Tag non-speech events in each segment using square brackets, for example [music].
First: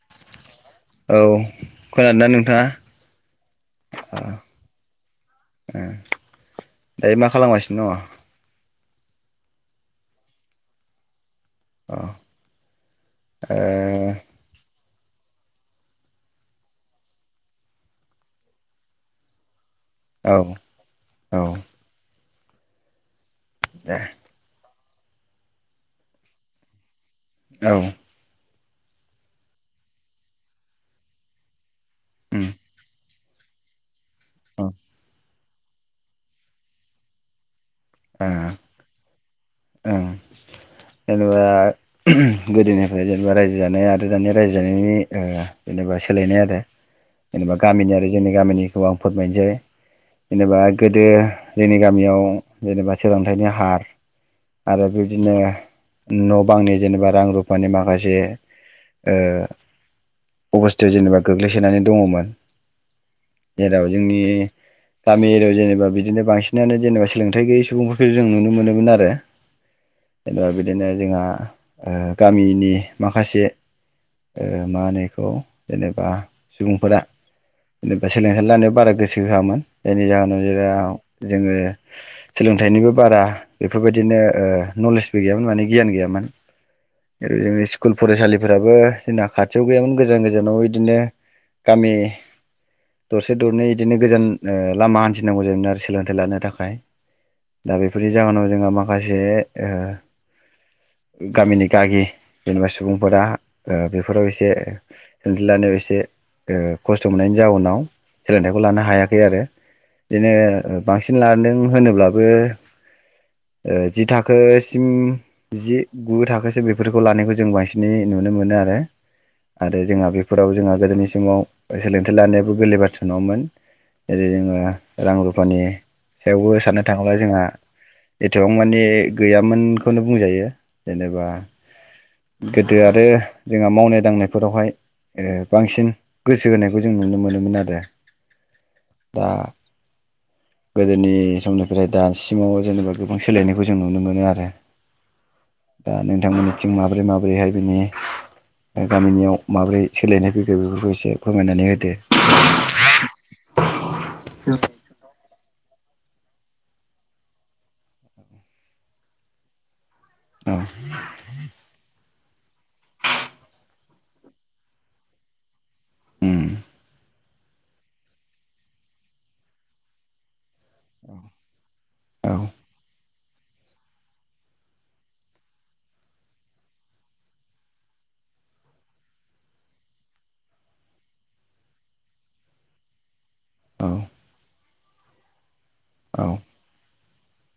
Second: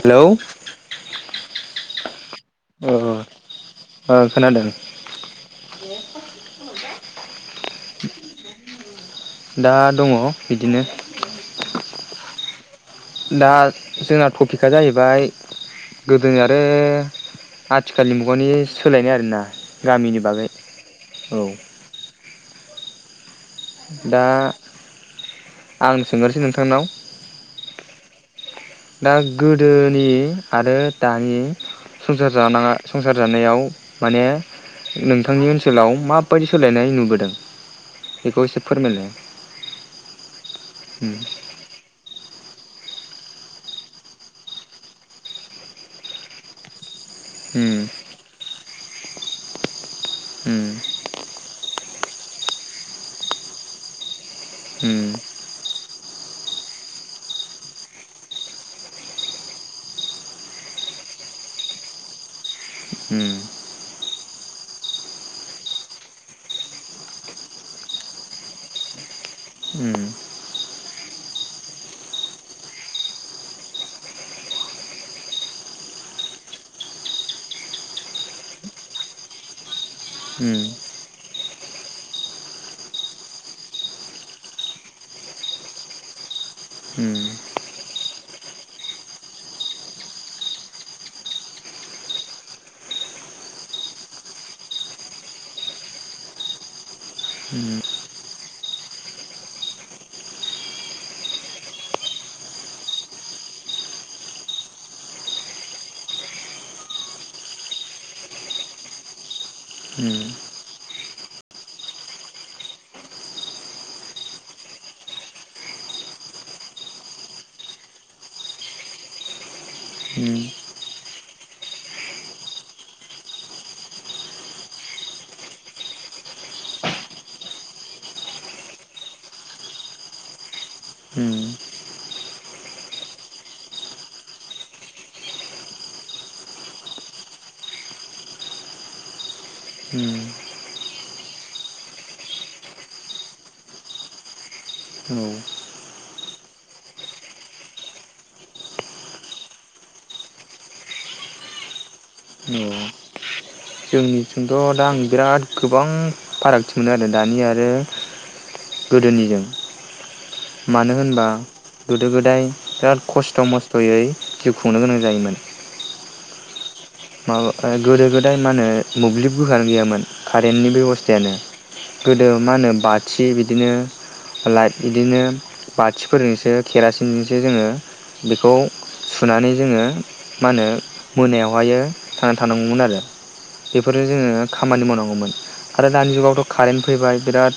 Hello औ खोनादोंना नोंथाङा ओ ओ खोनादों दायो मा खालामगासिनो दङ? दा दङ बिदिनो। औ दा जोंना थपिकआ जाहैबा फ्राय गोदोनि आरो आथिखालनि मुगानि सोलायनाय आरोना गामिनि ओ बागै औ दे दा आंनो सोंगोरनोसै नोंथांनाव औ दा गोदोनि आरो दानि संसार उम जानाङा संसा सार जानायाव माने औ नोंथांनि ओनसो सोलाव माबायदि सोलायनाय नुबोदों। बेखौ एसे फोरमायलाय उम उम जेनेबा गोदोनिफाय जेनेबा रायजो जानाय आरो दानि रायजो जानायनि ओ जेनेबा सोलायनाय आरो जेनेबा गामिनि उम आरो जोंनि गामिनि औ आं फोरमायनोसै जेनेबा गोदो जोंनि गामियाव जेनेबा सोलोंथाइनि हार आरो उम बिदिनो न बांनि जेनेबा रां रुफानि माखासे ओ अबस्थायाव जेनेबा गोग्लैसोनानै दङमोन उम जेराव जोंनि गामि एरियाव जेनेबा बिदिनो बांसिनानो जेनेबा सोलोंथाइ गैयि सुबुंफोरखौ जों नुनो मोनोमोन आरो जेनेबा बिदिनो जोंहा ओ गामिनि माखासे ओ मा होनो इखौ जेनेबा सुबुंफोरा जेनेबा सोलोंथाइ लानायाव बारा गोसो होआमोन जायनि जाहोनाव उम जेराव जोङो सोलोंथाइनिबो बारा बेफोरबायदिनो ओ नलेजबो गैयामोन माने गियान गैयामोन ओ स्कुल फरायसालिफोराबो जोंना खाथियाव गैयामोन गोजान गोजानाव इदिनो गामि दरसे दरनै इदिनो गोजान ओ लामा हान्थिनांगौ जायोमोन आरो सोलोंथाइ लानो थाखाय उम दा बेफोरनि जाहोनाव जोंहा माखा से ओ गामिनि गागि जेनेबा सुबुंफोरा ओ बेफोराव एसे सोलोंथाइ लानायाव एसे खस्थ मोननायनि जाउनाव सोलोंथाइखौ लानो हायाखै आरो उम उम बिदिनो बांसिन लादों होनोब्लाबो ओ जि थाखोसिम जि गु थाखोसे बेफोरखौ लानायखौ जों बांसिनै नुनो मोनो आरो आरो जोंहा उम बेफोराव जोंहा गोदोनि समाव सोलोंथाइ लानायाबो गोरलै बाथ्रा नङामोन जेरै जोङो रां रुफानि सायावबो साननो थाङोब्ला जोंहा एथबां मानि गैयामोनखौनो बुंजायो उम जेनेबा गोदो आरो जोंहा मावनाय दांनायफोरावहाय ओ बांसिन गोसो होनायखौ जों नुनो मोनोमोन आरो दा उम गोदोनि समनिफ्राय दासिमाव जेनेबा गोबां सोलायनायखौ जों नुनो मोनो आरो औ दा नोंथांमोननिथिं माबोरै माबोरैहाय बिनि गामिनियाव माबोरै सोलायनाय फैगो बेफोरखौ एसे फोरमायनानै होदो जोंथ' दा आं बिराद गो बां फारागथि मोनो आरो दानि आरो गोदोनिजों। औ मानो होनबा गोदो गोदाय बिराद खस्थ मस्थयै जिउ खुंनो गोनां जायोमोन। उम्म मा [unintelligible] गोदो गोदाय मा होनो मोब्लिब गोहोआनो गैयामोन कारेन्टनि औ बेबस्थायानो। गोदो मा होनो बाथ थि बिदिनो लाइट इदिनो बाथिफोरजोंसो केरासिनजोंसो जोंङो बेखौ सुनानै जोंङो मा होनो मोनायावहायो थांनानै थानांगौमोन आरो औ बेफोरजों जोङो खामानि मावनांगौमोन। आरो दानि जुगावथ' कारेन्ट फैबाय। बिराद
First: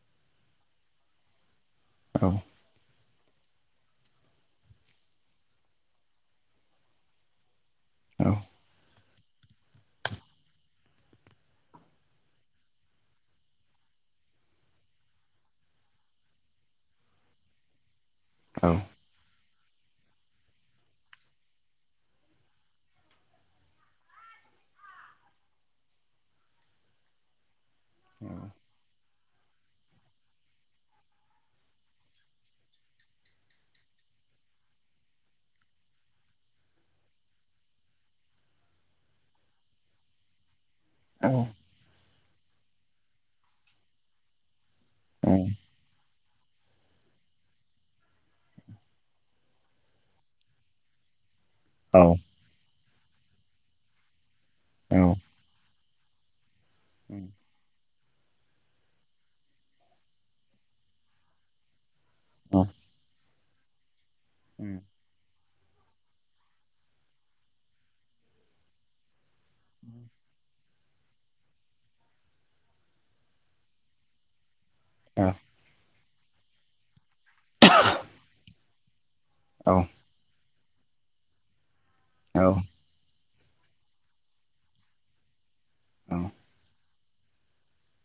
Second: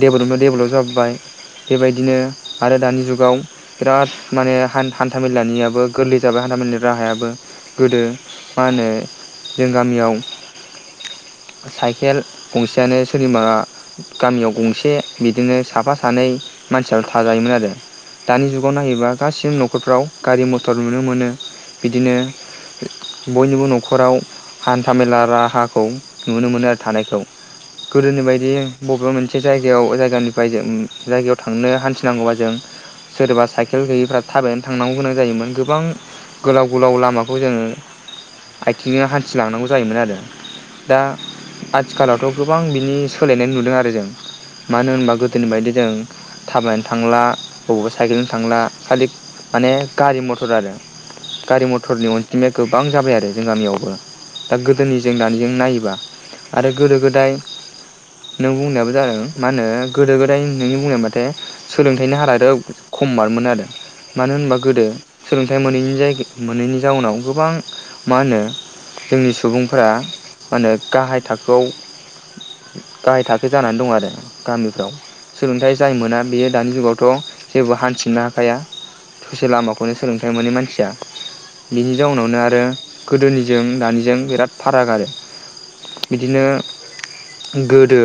देबलपनिफाय देबलप जाबोबाय। बेबायदिनो औ आरो दानि जुग गाव बिराद माने हान-हान्था मेलानियाबो गोरलै जाबाय हान्था मेलानि राहायाबो गोदो औ मा होनो जों गामियाव साइकेल गंसेयानो सोरनिबा गामियाव गंसे बिदिनो साफा सानै मानसियाल थाजायोमोन आरो। दानि जुगाव नायोबा गासिबो नख खरफ्राव गारि मथर नुनो मोनो बिदिनो बयनिबो नखराव हान्थामेला राहाखौ नुनो मोनो आरो थानायखौ गोदोनि बायदि बबेबा मोनसे जायगायाव जायगानिफ्राय जों जायगायाव थांनो हान्थिनांगौबा जों सोरबा साइकेल गैयैफ्रा थाबायनै थांनांगौ गोनां जायोमोन गोबां गोलाव गोलाव लामाखौ जोङो आथिंङै हान्थिलांनांगौ जायोमोन आरो दा औ आथिखालावथ' गोबां बिनि सोलायनाय नुदों आरो जों मानो होनोबा गोदोनि बायदि जों थाबायनो थांला बबावबा साइकेलजों थांला खालि माने गारि मथर आरो। गारि मथरनि अनजिमाया बां जाबाय आरो जों गामियावबो दा औ गोदोनिजों दानिजों नायोबा आरो गोदो गोदाय नों बुंनायाबो जादों मा होनो गोदो गोदाय नोंनि बुंनाया माथो सोलों थायनि हारादो खम मारमोन आरो मानो होनबा गोदो सोलोंथाइ मोनैनि जायग मोनैनि जाउनाव गोबां मा होनो जोंनि सुबुंफोरा मा होनो गाहाय थाखोआव गाहाय थाखो जानानै दं आरो। गामिफ्राव सोलोंथाइ जाय मोना बेयो दानि जुगावथ जेबो हान्थिनोनो हाखाया। ससे औ लामाखौनो सोलोंथाइ मोनो मान [unintelligible] बिनि जाउनावनो औ आरो गोदोनिजों दानिजों बिराद फाराग आरो औ बिदिनो गोदो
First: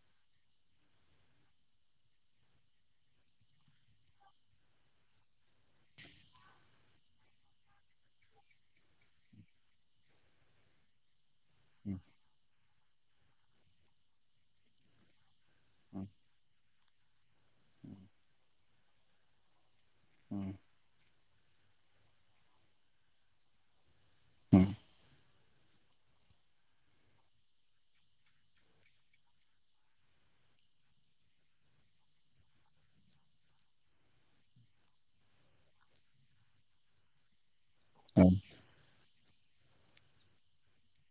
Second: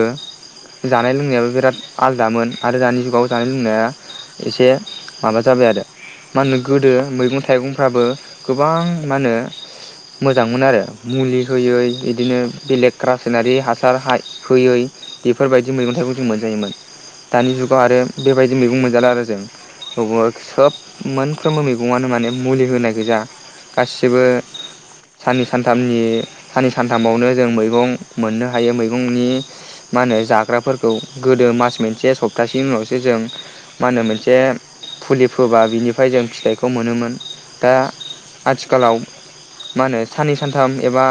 जानाय लोंनायाबो बिराद आलदामोन आरो दानि जुगाव जानाय लोंनाया एसे माबा जाबाय आरो मा होनो गोदो मैगं थाइगंफ्राबो गोबां मा होनो मोजांमोन आरो मुलि होयै बिदिनो बेलेग रासायनारि हासार हाय होयै बेफोरबायदि मैगं थाइगं जों मोनजायोमोन दानि जुगाव आरो बेबायदि मैगं मोनजाला आरो जों [unintelligible] सोब मोनफ्रोमबो मैगंङानो माने मुलि होनाय गोजा। गासिबो सान नै सान थामनि सान नै सान थामावनो जों मैगं मोननो हायो मैगंनि मा होनो जाग्राफोरखौ गोदो मास मोनसे सप्तासेनि उनावसो जों मा होनो मोनसे फुलि फोबा बिनिफ्राय जों फिथाइखौ मोनोमोन दा आथिखालाव मा होनो सान्नै सान्थाम एबा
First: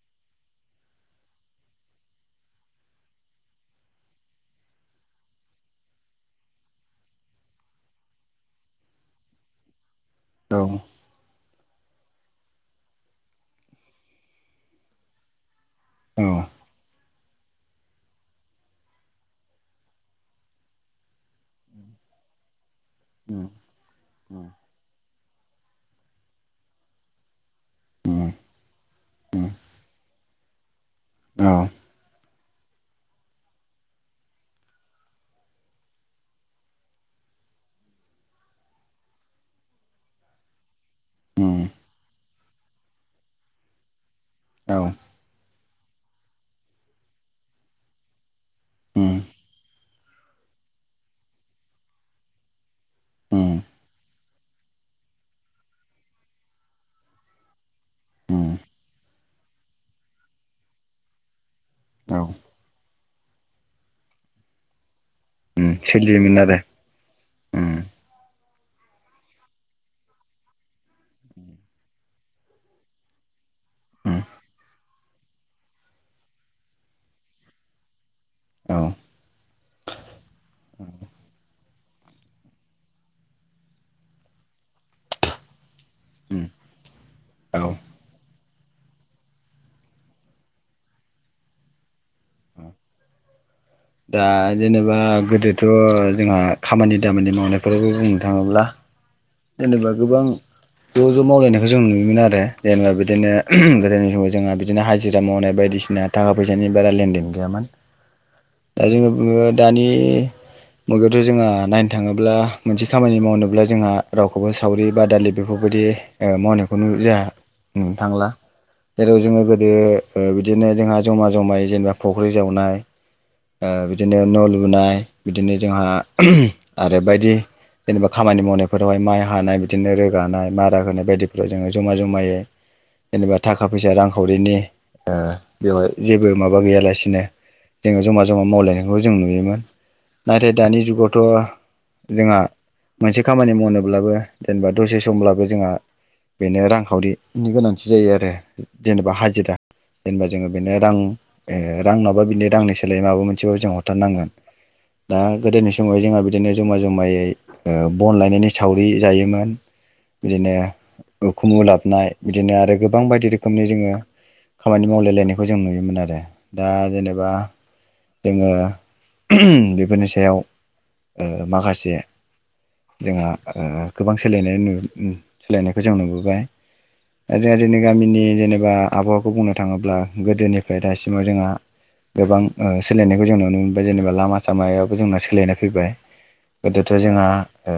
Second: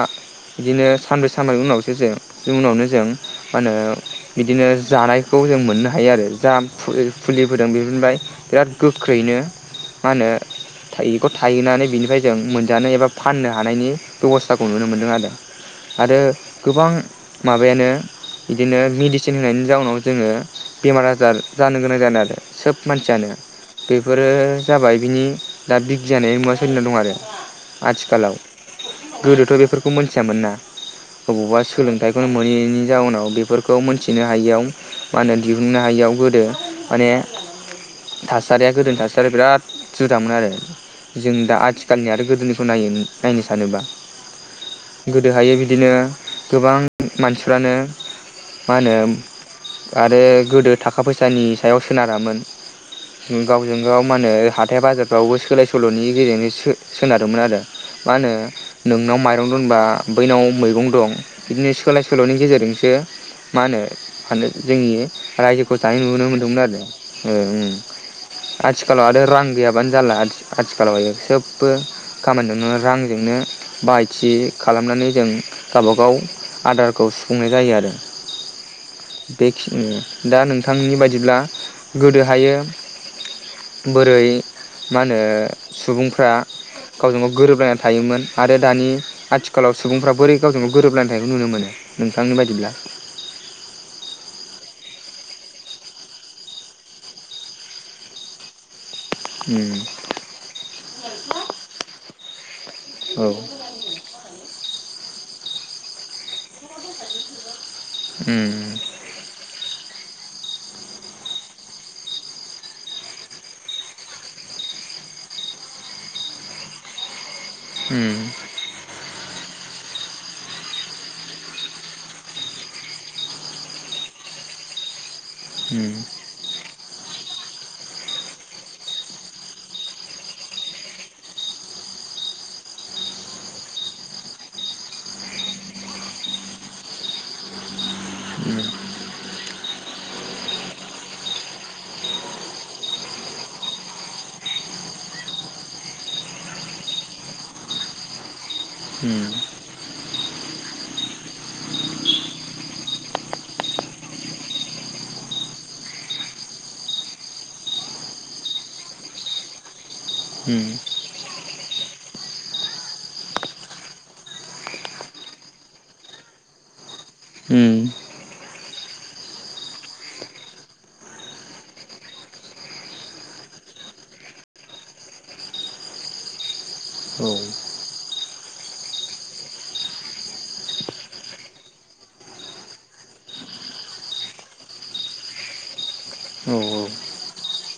बिदिनो सानब्रै सानबानि उनावसो जों बे उनावनो जों मा होनो बिदिनो जानायखौ जों मोन्नो हायो आरो जा फुलि फुलि फोदों बेफोरनिफ्राय बिराद गोख्रैनो मा होनो थायैखौ थायहोनानै बे जों मोनजानो एबा फाननो हानायनि बेबस्थाखौ नुनो मोन्दों आरो। आरो गोबां माबायानो बिदिनो मेडिसिन होनायनि जाउनाव जोङो बेमार आजार जानो गोनां जादों आरो सोब मानसियानो बेफोरो जाबाय बिनि दा बिगियाननि मुवा सोलिना दं आरो आथिखालाव गोदोथ बेफोरखौ मोन्थियामोन ना। अबावबा सोलोंथाय मोनैनि जाउनाव बेफोरखौ मोन्थिनो हायियाव मा होनो दिहुन्नो हायियाव गोदो माने थासारिया गोदोनि थासारिया बिराद जुदामोन आरो जों दा आथिखाल खालनि आरो गोदोनिखौ नायोमोन नायनो सानोब्ला गोदोहायो बिदि बिदिनो गोबां मानसिफ्रानो मा होनो आरो गोदो थाखा फैसानि सायाव सोनारामोन ओ गावजों गाव मा होनो हाथाय बाजारफ्रावबो सोलाय सोल'नि गेजेरजोंनो सो सोनारोमोन आरो मा होनो नोंनाव माइरं दोनबा बैनाव मैगं दं बिदिनो सोलाय सोल'नि गेजेरजोंसो मा होनो फान्नो जोंनि रायजोखौ जानायै नुनो मोन्दोंमोन आरो ओ उम। आथिखालाव आरो रां गैयाबानो जारला आथि-आथिखालाव सोब बो खामानिजोंनो रांजोंनो बाहायथि खालामनानै जों गावबागाव आदारखौ सुफुंनाय जायो आरो। औ। बेखिनि दा नोंथांनि बायदिब्ला गोदोहायो बोरै मा होनो सुबुंफ्रा गावजों गाव औ गोरोबलायना थायोमोन आरो दानि आथिखालाव सुबुंफ्रा बोरै गावजों गाव गोरोबलायनाय थानायखौ नुनो मोनो नोंथांनि बायदिब्ला? दा जेनेबा गोदोथ जोंहा खामानि दामानि मावनायफोरबो बुंनो थाङोब्ला उम जेनेबा गोबां [unintelligible] ज' मावलायनायखौ जों नुयोमोन आरो जेनेबा औ बिदिनो गोदोनि समाव जोंहा बिदिनो हाजिर बुजा मावनाय बायदिसिना थाखा फैसानि बारा लेनदेन गैयामोन। दा जोङो उम। दानि मुगायावथ जोंहा नायनो थाङोब्ला मोनसे खामानि मावनोब्ला जोंहा रावखौबो सावरि बादालि बेफोरबायदि ओ मावनायखौ नु जोहा नुनो उम थांला जेराव जोङो गोदो ओ बिदिनो जोंहा जमा जमायै जेनेबा फुख्रि जावनाय ओ बिदिनो न' लुनाय बिदिनो जोंहा उम आरो बायदि जेनेबा खामानि मावनाय बेफोरावहाय माइ हानाय बिदिनो रोगानाय मारा होनाय बायदिफोराव जोङो जमा जमायै जेनेबा थाखा फैसा रांखावरिनि ओ बेवहाय जेबो माबा गैयालासिनो जोङो जमा जमा मावलायनायखौ जों नुयोमोन। नाथाय दानि जुगावथ' जोङा मोनसे खामानि मावनोब्लाबो जेनेबा दसे समब्लाबो जोंहा बेनो रांखावरिनि गोनांथि जायो आरो जेनेबा उम हाजिरा जेनेबा जोङो बिनो रां ओ रां नाबा बिनि रांनि सोलायै माबा मोनसेबाबो जों हरथारनांगोन दा गोदोनि समाव जोंहा बिदिनो जमा जमायै ओ बन लायनायनि सावरि जायोमोन। बिदिनो उखुमु लाबोनाय बिदिनो आरो गोबां बायदि रोखोमनि जोङो खामानि मावलायलायनायखौ जों नुयोमोन आरो दा जेनबा बा उम उम जोङो बेफोरनि सायाव ओ माखासे जोंहा ओ गोबां सोलायनाय नु उम सोलायनायखौ जों नुबोबाय औ जोंहा जोंनि गामिनि जेनेबा आबहावाखौ बुंनो थाङोब्ला गोदोनिफ्राय दासिमाव जोंहा गोबां ओ सोलायनायखौ जों नुनो मोनबाय जेनेबा लामा सामायाबो जोंना सोलायनाय फैबाय औ गोदोथ' जोंहा ओ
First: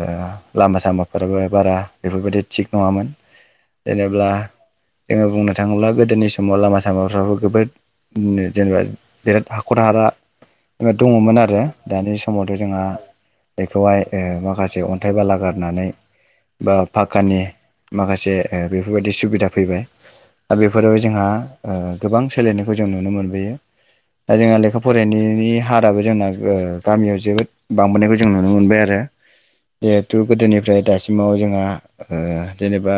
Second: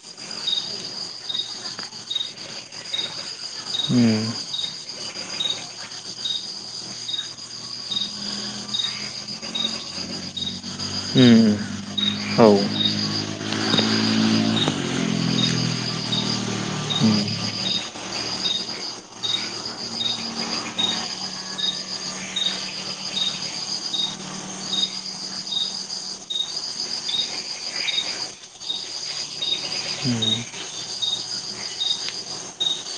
लामा सामाफोराबो बारा बेफोरबायदि थिग नङामोन जेनेब्ला उम जोङो बुंनो थाङोब्ला गोदोनि समाव लामा सामाफ्राबो गोबोदनो जेनेबा बिराद हाख'र हाला ओ उम दङ'मोन औ उम औ उम औ उम आरो औ दानि औ समावथ' उम जोंहा बेखौहाय ओ माखासे बेयाव अन्थाइ बाला गारनानै बा पाक्कानि माखासे ओ बेफोरबादि सुबिदा फैबाय दा बेफोराव जोंहा ओ गोबां सोलायनायखौ जों नुनो मोनबोयो दा जोंहा लेखा फरायनायनि हाराबो जोंना ओ गामियाव जोबोद बांबोनायखौ जों नुनो मोनबाय आरो जिहेथु गोदोनिफ्राय दासिमाव जोंहा ओ जेनेबा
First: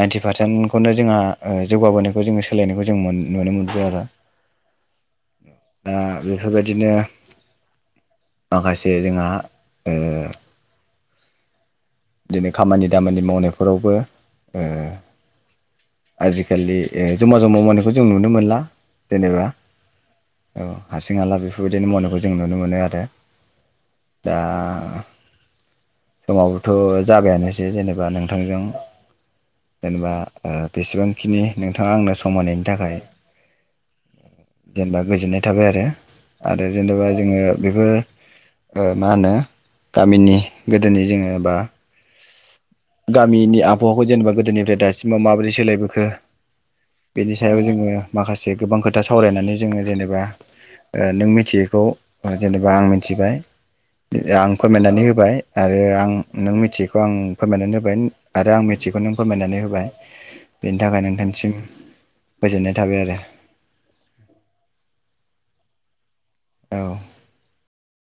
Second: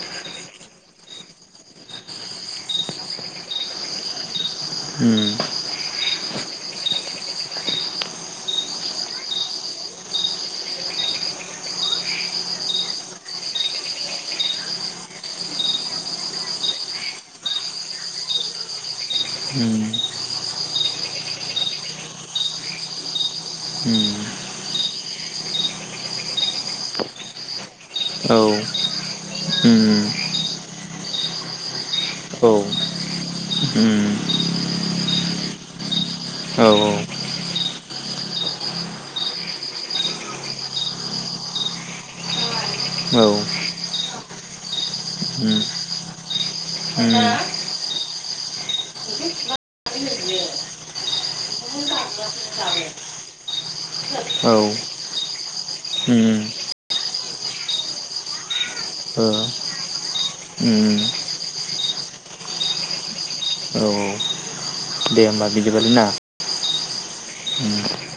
नाइन्टि पारसेन्टखौनो जोंङा ओ जौगाबोनायखौ जोङो सोलायनायखौ जों मोन नुनो मोनबोबाय आरो दा बेफोरबायदिनो माखासे जोंङा ओ दिनै खामानि दामानि मावनायफोरावबो ओ आजिखालि ओ जमा जमा मावनायखौ जों नुनो मोनला जेनेबा औ हारसिं हाला बेफोरबायदिनो मावनायखौ जों नुनो मोनो आरो दा समाबोथ' जाबायानोसै जेनेबा नोंथांजों जेनेबा ओ बेसेबांखिनि नोंथाङा आंनो सम होनायनि थाखाय जेनेबा गोजोननाय थाबाय आरो आरो जेनेबा जोङो बेबो ओ मा होनो गामिनि गोदोनि जोङो बा गामिनि आबहावाखौ जेनेबा गोदोनिफ्राय दासिमाव माबोरै सोलायबोखो बेनि सायाव जोङो माखासे गोबां खोथा सावरायनानै जोङो जेनेबा ओ नों मिथियैखौ जेनेबा आं मिथिबाय आं फोरमायनानै होबाय आरो आं औ उम नों मिथियैखौ आं फोरमायनानै होबाय आरो आं मिथियिखौ नों ओ फोरमायनानै होबाय बेनि उम थाखाय नोंथांनिसिम गोजोननाय थाबाय आरो औ दे होमबा बिदिबालाय ना औ [unintelligible]